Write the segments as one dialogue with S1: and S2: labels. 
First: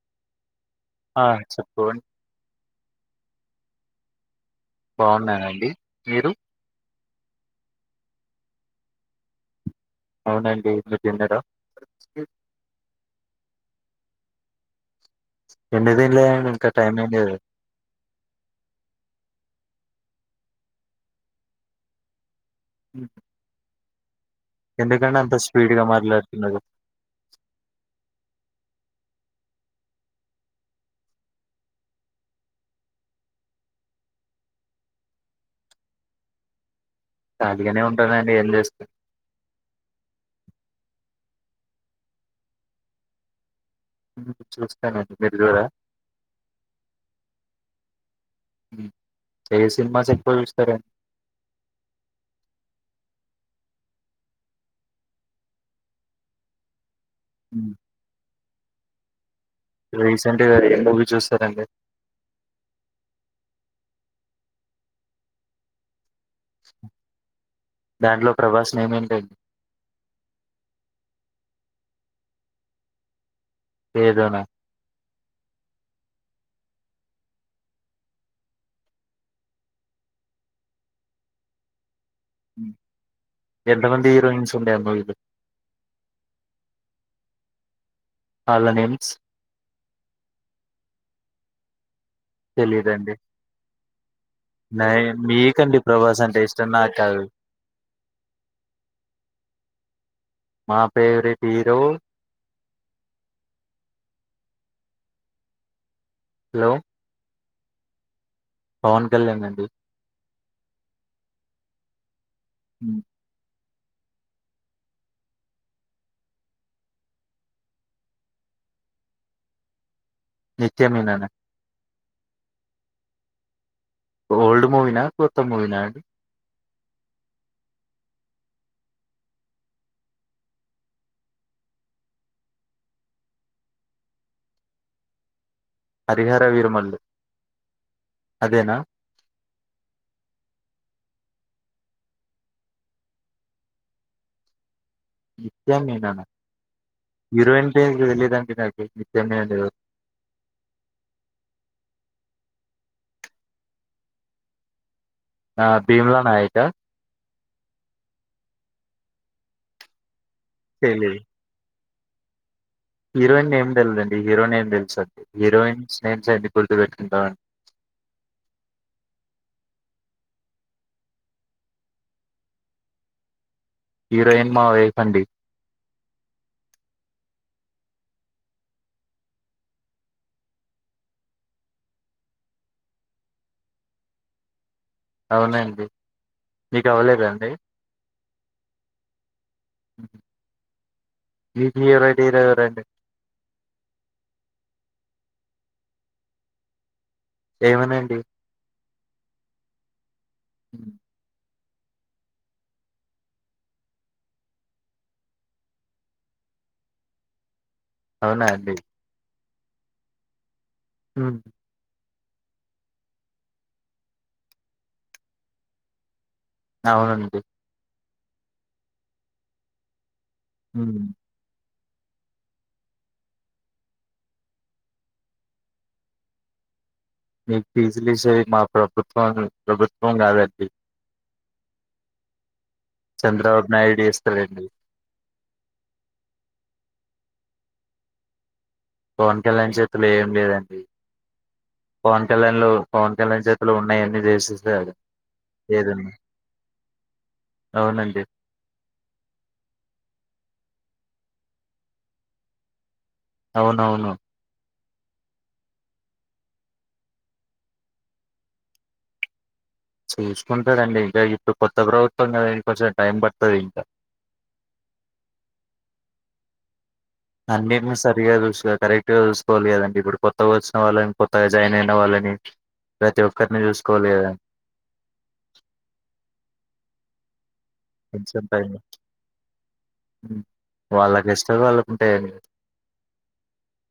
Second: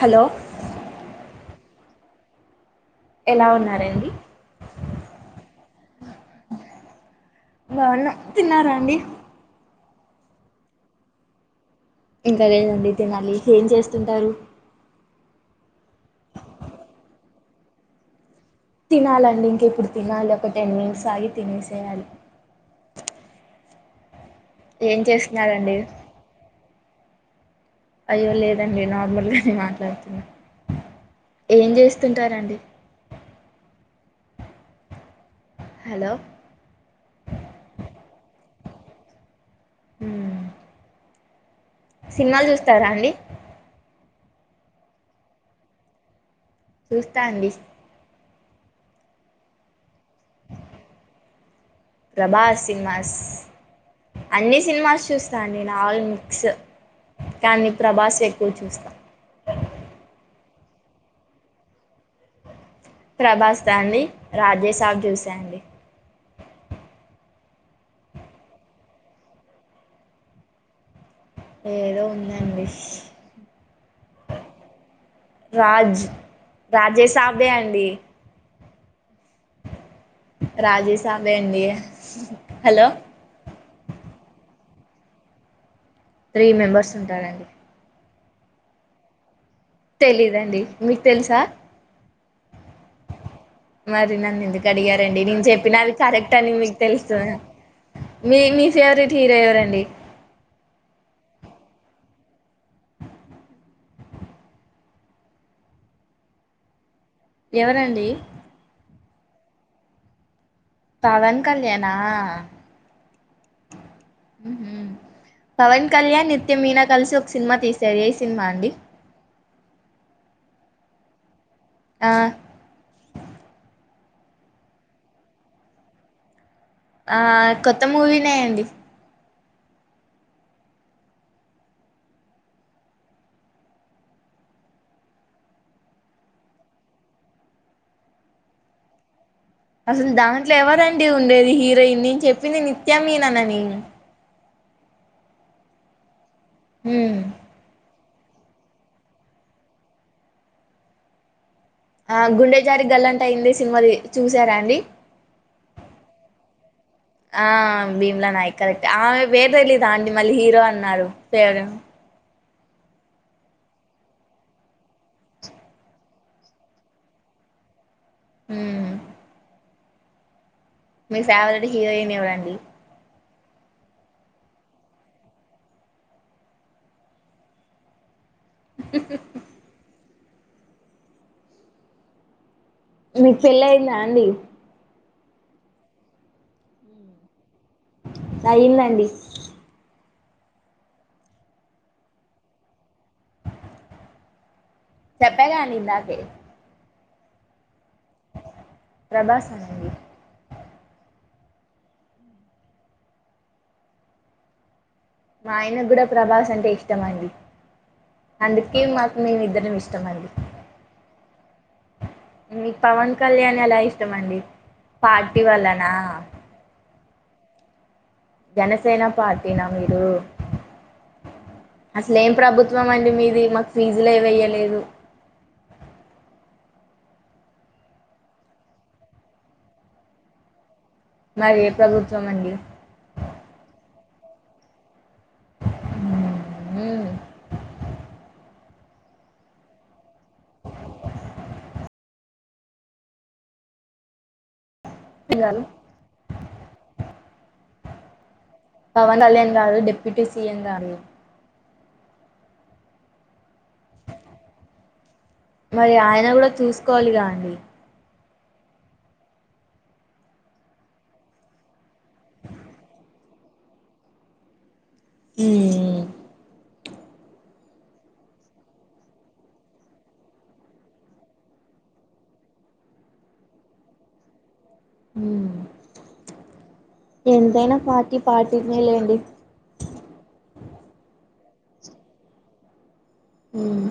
S1: Hello
S2: ఆ చెప్పు
S1: ఎలా ఉన్నారండి
S2: బాన్నానండి మీరు
S1: బాన్నా తిన్నారాండి
S2: అవునండి మీరు తిన్నరా
S1: ఇంకా లేదండి తినాలి ఏం చేస్తుంటారు
S2: ఎందుకు తినలేదు అండి ఇంకా టైమ్ అయింది కదా
S1: తినాలండి ఇంకిప్పుడు తినాలి ఒక టెన్ మినిట్స్ ఆగి తినేసేయాలి
S2: అ [inaudible]
S1: ఏం
S2: ఎందుకండీ అంత స్పీడ్
S1: చేస్తున్నారండి
S2: గా మట్లాడుతున్నారు
S1: అయ్యో లేదండి నార్మల్గా నే మాట్లాడుతున్నా ఏం చేస్తుంటారండి హలో
S2: ఖాళీగా నే ఉంటా నండి ఏం చేస్త్
S1: హ్మ్ సినిమాలు చూస్తారా అండి
S2: హ్మ్ చూస్తానండి మీరు చూడరా
S1: చూస్తా అండి
S2: హ్మ్ ఏ సినిమాస్ ఎక్కువ చూస్తారండి?
S1: ప్రభాస్ సినిమాస్ అన్ని సినిమాస్ చూస్తాండి నేను ఆల్ మిక్స్ కానీ ప్రభాస్ ఎ ఎక్కవ చూస్తా
S2: రీసెంట్ గా ఏం మూవీ చూసారు అండి
S1: ప్రభాస్ దా అండి రాజెసాబ్ చూసా అండి
S2: దాంట్లో ప్రభాస్ నేమ్ ఏంటి
S1: ఏదో ఉందండి
S2: ఏదోనా?
S1: రాజ్ రాజేసాబె అండి రాజెసాబె అండి హలో
S2: ఎంత మంది హీరోయిన్స్ ఉండే ఆ మూవీ లో
S1: త్రీ మెంబర్స్ ఉంటారండి
S2: వాళ్ళ నేమ్స్
S1: తెలీదండి మీకు తెలుసా
S2: తెలిదండి
S1: మరి నన్ను ఎందుకు అడిగారండి నేను చెప్పిన అది
S2: ప్రభాస్
S1: కరెక్ట్
S2: అంటే
S1: అని
S2: ఇష్టం.
S1: మీకు
S2: నాకు
S1: తెలుసా
S2: కాదు.
S1: మీ మీ ఫేవరెట్ హీరో ఎవరండీ
S2: హీరో హలో
S1: ఎవరండి
S2: పవన్ కళ్యాణ్ అండి
S1: పవన్ కళ్యాణా
S2: హ్మ్
S1: ఉహ్ హు పవన్ కళ్యాణ్ నిత్య మీనా కలిసి ఒక సినిమా తీశారు ఏ సినిమా అండి [inaudible]
S2: నిత్య మీనాన్
S1: ఆ
S2: ఓల్డ్ మూవీనా కొత్త మూవీనా అండి
S1: ఆ కొత్త మూవీనేయంండి
S2: హరిహర వీరమల్లు అదేనా
S1: అసలు దాంట్లో ఎవరండి ఉండేది హీరోయిన్ నేను చెప్పింది నిత్యమీనన్ అని
S2: నిత్య మీనన్
S1: ఉమ్
S2: హీరోయిన్ పేరు తెలీదు గాని తెలదండీ నాకు నిత్య మీనన్ తెల్వదు
S1: ఆ గుండె జారి గల్లంతయిందే సినిమాది చూసారా అండి
S2: ఆ భీమ్లా నాయకా
S1: ఆ భీమ్లా నాయక్ ఆమె పేరు తెలీదా అండి మళ్ళీ హీరో అన్నారు
S2: తెలీదు
S1: ఫేవరెట్
S2: హీరోయిన్ నేమ్ తెలిదండి హీరో నేమ్ తెలుస్తది హీరోయిన్స్ నేమ్స్ ఎందుకు గుర్తు పెట్టుకుంటా మండీ
S1: హ్మ్ మీ ఫేవరెట్ హీరోయిన్ ఎవరండి
S2: హీరోయిన్ మా వైఫ్ అండి
S1: మీకు పెళ్లిియిందా అండి
S2: అవునండి మీకు అవ్వలేదా అండి
S1: అయిందండి
S2: మీ ఫేవరెట్ హీరో ఎవరండీ
S1: చెప్పా గా అండి ఇందాకే
S2: ఏమోనన్డి
S1: ప్రభాస్ అండి
S2: హ
S1: మా ఆయన కూడా ప్రభాస్ అంటే ఇష్టంమండి
S2: అవునా అండి
S1: అందుకే మాకు మేమిద్దరుం మేం ఇష్టమండి
S2: హ్మ్
S1: మీకు పవన్ కళ్యాణ్ ఎలా ఇష్టమండి పార్టీ వలనా
S2: అవునండి
S1: జనసేనా పార్టీ నా మీరు
S2: హ్మ్
S1: అసలేం ప్రభుత్వం అండి మీది మాకు ఫీజులే వెయ్యలేదు
S2: మీకు ఫీజులేసే మా ప్రభుత్వం ప్రభుత్వం కాదండి
S1: మరి ఏ ప్రభుత్వం అండి
S2: చంద్రబాబు నాయుడు ఏస్తారంండి
S1: హ్మ్ హ్మ్
S2: పవన్ కళ్యాణ్ చేతులో ఏం లేదండి పవన్ కళ్యాణ్ లో పవన్ కళ్యాణ్ చేతులో ఉన్నయన్ని చేసేస్తారండీ
S1: గారు
S2: ఏదన్నా అవునండి
S1: పవన్ కళ్యాణ్ గాదు డెప్యూటీ సిఎం గారు
S2: అవునవును
S1: మరి ఆయన కూడా చూసుకోవాలిగా అండి
S2: చూసుకుంటాడండి ఇంకా ఇప్పుడు కొత్త ప్రభుత్వం కదనికి కొంచం టైం పడుతుంది ఇంకా
S1: హ్మ్
S2: అన్నింటిని సరిగా చూసు కరెక్ట్గా చూకోవాలి కదండి ఇప్పుడు కొత్తగా వచ్చిన వాళ్ళ కొత్తగా జాయిన్ అయిన వాళ్ళ ప్రతి ఒక్కరిని చూసుకోవాలి కదా
S1: ఎంతైనా వాటి
S2: కొంచెం టైం
S1: పాటినే లేండి
S2: వాళ్ళకి ఇష్టాలు వాళ్ళకుంటే
S1: హ్మ్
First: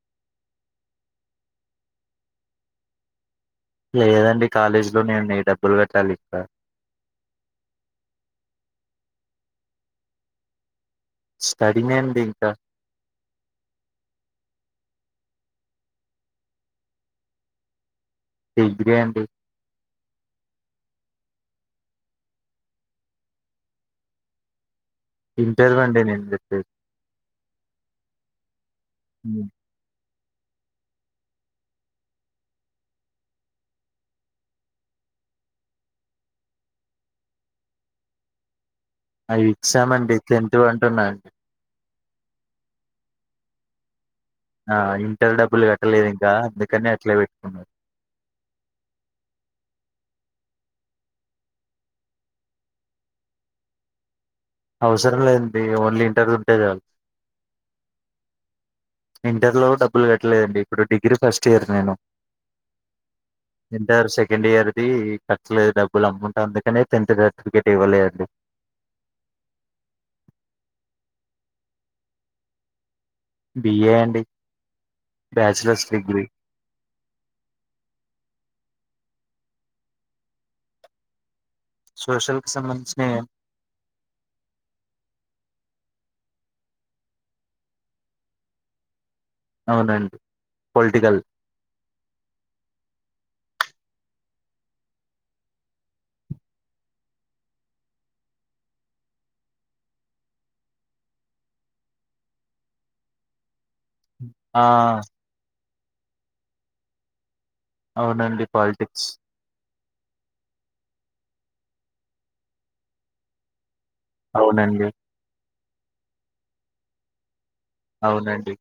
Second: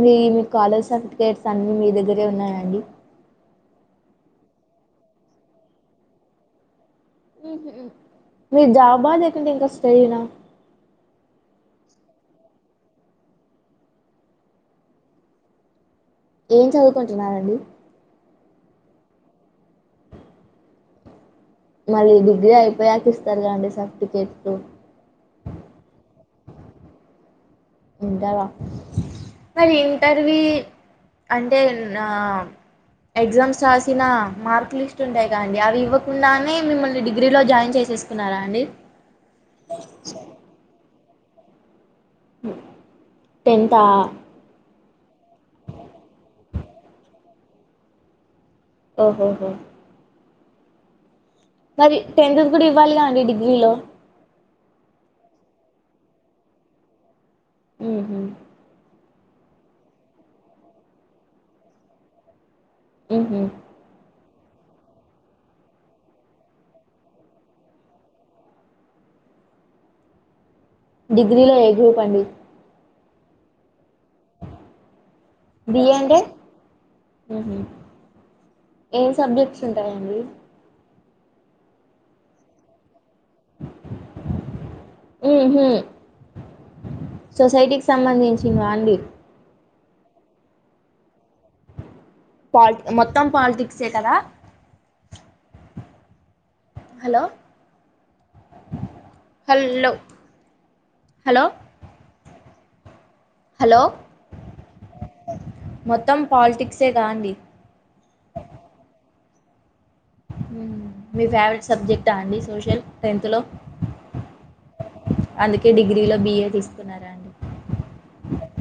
S1: మీ మీ కాలేజ్ సర్టిఫికేట్స్ అన్నీ మీ దగ్గరే ఉన్నాయయండి
S2: లేదండి కాలేజీ లో నేను డబ్బులు కట్టాలి ఇక్కడ
S1: మీరు జాబా లేకంటే ఇంకా స్టడీనా
S2: స్టడినె అండి ఇంకా
S1: ఏం చదువుకుంటున్నండి
S2: డిగ్రీ అండి
S1: మరి డిగ్రీ అయిపోయాక ఇస్తారు కదండి సర్టిఫికేట్లు
S2: ఇంటర్వి అండి నేను చెప్పేది
S1: ఉంటవా మరి ఇంటర్వి అంటే నా ఎగ్జామ్స్ రాసిన మార్క్ లిస్ట్ ఉంటాయి కదండి అవి ఇవ్వకుండానే మిమ్మల్ని డిగ్రీ లో జాయిన్ చేసు చేసుకున్నారా అండి
S2: అవి ఇచ్చామండి కేంటూ అంటున్నాండి
S1: టెన్ంతా
S2: ఆ ఇంటర్ డబ్బులు కట్టలేదు ఇంకా అందుకని అట్లే పెట్టుకున్నారు
S1: ఓహోహ మరి టెన్త్ కూడా ఇవ్వాలిగా అండి డిగ్రీలో
S2: అవసరం లేదండి ఓన్లీ ఇంటర్వూ ఉంటే చాల
S1: హ్మ్ హ్మ్
S2: ఇంటర్లో డబ్బులు కట్టలేదండి ఇప్పుడు డిగ్రీ ఫస్ట్ ఇయర్ నేను
S1: ఉ
S2: ఇంటర్ సెకండ్ ఇయర్ది కట్టాలి డబ్బులు అమౌంట్ అందుకని టెన్త్ సర్టిఫికేట్ ఇవ్వలే అండి
S1: డిగ్రీలో ఏ గ్రూప్ అండి
S2: బి ఏ
S1: బ ఏ అంటే ఎన్ని సబ్జెక్ట్స్ ఉంటాయండి
S2: సోషల్ కి సంబంధించిన
S1: హ్మ్ హ్మ్ సొసైటీకి సంబంధించినవ అండి
S2: అవునండి పొలిటికల్
S1: పాలిటి మొత్తం పాలిటిక్సే కదా హలో హలో హలో హలో
S2: ఆ
S1: మొత్తం పాలిటిక్సే కా అండి
S2: అవునండి పాలిటిక్స్
S1: మీ ఫేవరెట్ సబ్జెక్టా అండి సోషల్ టెన్త్ లో
S2: అవునండి
S1: అందుకే డిగ్రీలో బిఏ తీసుకున్నారా అండి
S2: అవునండి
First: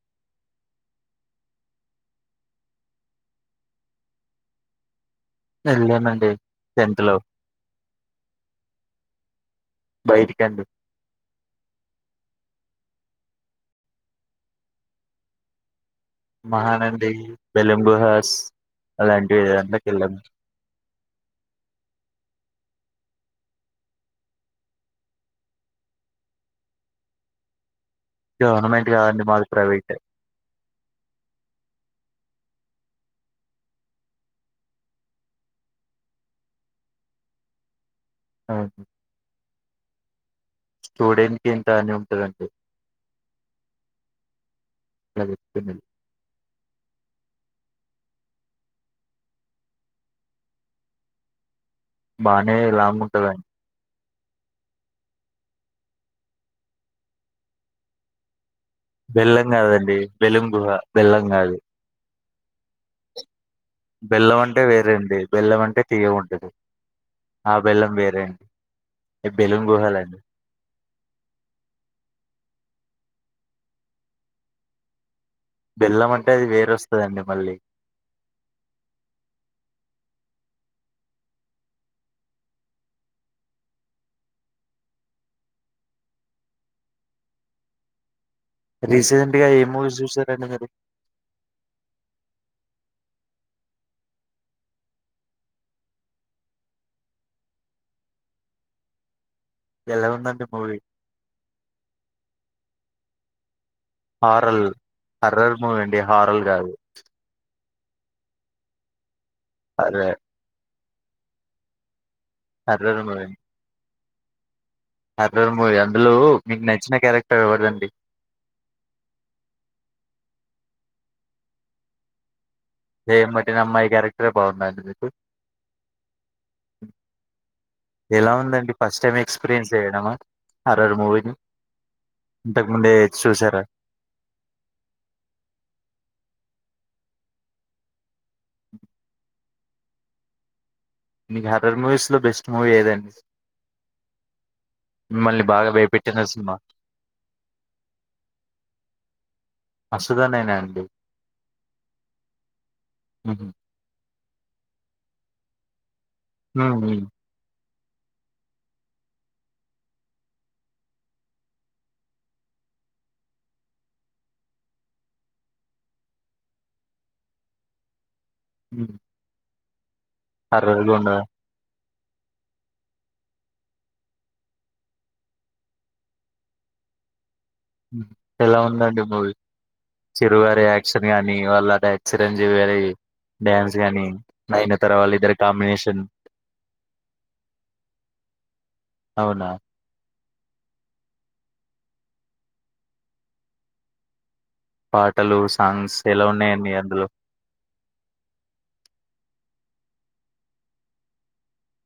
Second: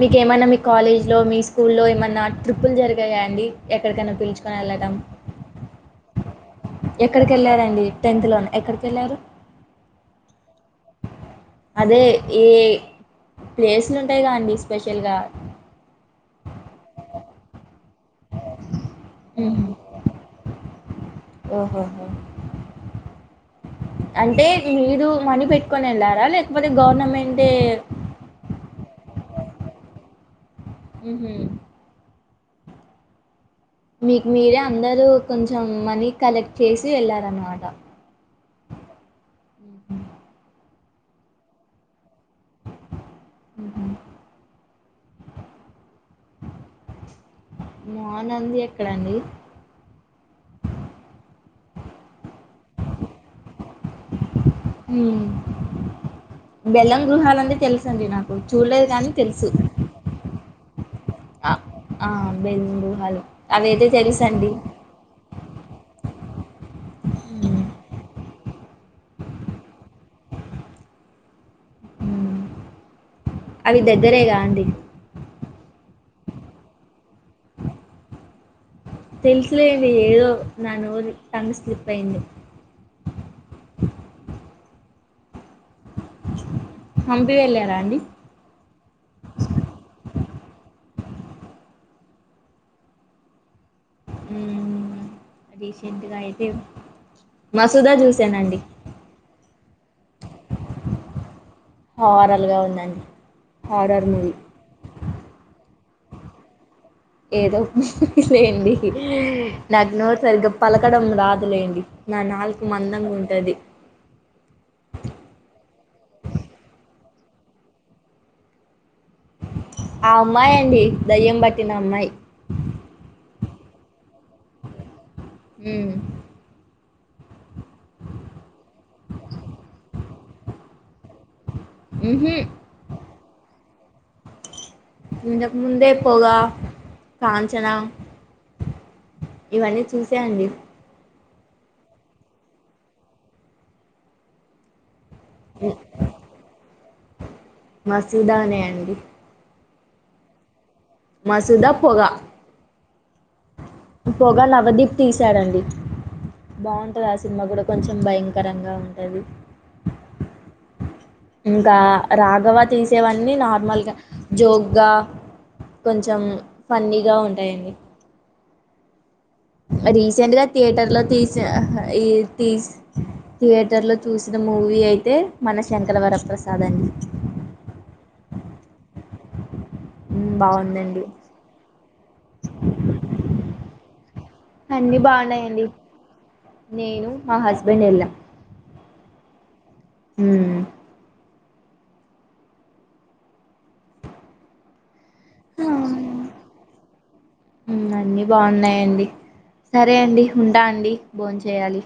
S1: మీకు ఏమన్నా మీ కాలేజ్ లో మీ స్కూల్ లో ఏమన్నా ట్రిప్పులు జరిగాయా అండి, ఎక్కడికైనా పిలుచుకొని వెదం
S2: వెళ్లానండి
S1: ఎక్కడికెళ్లారండి టెన్త్ లోనే ఎక్కడికెళ్ళారు
S2: బైటికండి
S1: అది ఈ ప్లేసులుంటాయి గా అండి స్పెషల్గా
S2: మహానంది బెలంబుహాస్ అలాంటివి ఎంద కెళ్ళం
S1: ఓహో అంటే మీరు మనీ పెట్టుకొని వెళ్ళారా లేకపోతే గవర్నమెంటే
S2: గవర్నమెంట్ గాదండి మాది ప్రైవేట్
S1: ఊహు మీకు మీరే అందరూ కొంచెం మనీ కలెక్ట్ చేసి వెళ్ళారన్మాట
S2: ఆహు
S1: ఊహు
S2: స్టూడెంట్ కింతా అని ఉంటదండి
S1: ఉహూ
S2: ప్రభుత్వ మిల్
S1: మానంది ఎక్కడండి
S2: మానే రాంగుంటదన్
S1: ఊ బెల్లం గుహాలంటే తెలుసండి నాకు చూడలేదు గానీ
S2: బెల్లం
S1: తెలుసు
S2: కాదండి బెలూమ్ గుహ బెల్లం
S1: అ
S2: కాదు
S1: ఆ బెలుం గుహాలు
S2: బెల్లం అంటే వేరే అండి బెల్లం అంటే తియ్యగుంటది ఆ
S1: హ్మ్.
S2: బెల్లం వేరే ఎ బెలున్ గుహాలండి
S1: హ్మ్. అవి దగ్గరేగా అండి
S2: బెల్లమంటే అది వేరొస్తదండి మళ్ళి
S1: తెలుసులేండి ఏదో నా నోరు టంగ్ స్లిప్ అయింది [unintelligible] హంపి వెళ్ళారా అండి
S2: రీసెంట్ గా ఏం మూవీస్ జూశారండి మీరు
S1: ఊ రీసెంటుగా అయితే వసుదా జూసానండి
S2: ఎలా ఉందండి మూవి
S1: హారర్గా ఉందండి horror movie
S2: horror horror movie అండి హారల్ గాదు
S1: ఏదో లేండి నాకు నోరు
S2: హర్రర్
S1: సరిగ్గ పల రాదులేండి నా నాలుక
S2: హర్రర్ మూవీ
S1: మందంగుంటది
S2: హర్రర్ మూవి అందులో మీకు నచ్చిన క్యారెక్టర్ ఎవరిదండి
S1: ఆ అమ్మాయండి దయ్యం బట్టిన అమ్మాయి
S2: దెయ్యం బట్టిన అమ్మాయి క్యారెక్టరే బాగుందా అండి మీకు
S1: ఉమ్
S2: ఎలా ఉందండి ఫస్ట్ టైం ఎక్స్పీరియన్స్ జెయడమా హర్రర్ మూవీ
S1: ఉహు
S2: ఇంతకుముందే చూశారా
S1: ఇంతక్ ముందే పొగా కాంచనా
S2: [inaudible]
S1: ఇవన్ని చూశా అండి
S2: మీకు హర్రర్ మూవీస్ లో బెస్ట్ మూవీ ఏదండి మిమ్మల్ని బాగ భయపెట్టిన సినిమా
S1: మసుదానే అండి
S2: అసుదానేనా అండి
S1: మసుదా పొగ
S2: హుహు.
S1: పొగ నవదీప్ తీశారండి
S2: హ్మ్.
S1: బావుంటది
S2: హ్మ్.
S1: ఆ సినిమా గుడ కొంచెం భయంకరంగా ఉంటది ఇంకా రాగవ తీసేవన్నీ నార్మల్గ, జోగ్గా కొంచెం ఫన్నీగా ఉంటాయండి.
S2: ఉహ్
S1: రీసెంట్ గా థియేటర్ లో తీశా హ ఈ తీస్ థియేటర్లో చూసిన మూవీ అయితే, మన శంకరవరప్రసాద్ అండి. [unintelligible]
S2: ఎలా ఉందండి మూవి చిరువారి
S1: బాగుందండి
S2: యాక్షన్ గానీ, వాళ్ళ డై యాక్షన్ రేంజ్ వేరు డ్యాన్స్ గానీ, నయినతార
S1: అన్ని
S2: వాళ్ళిద్దరి
S1: బాగున్నాయండి
S2: కాంబినేషన్
S1: నేను, మా హస్బెండ్ వెళ్ళాం,
S2: అవునా
S1: ఊ
S2: పాటలూ, సాంగ్స్ ఎలా ఉన్నయండి అందులో
S1: అన్నీ బాగున్నాయండి సరే అండి ఉంటా అండి బోన్ చేయాలి.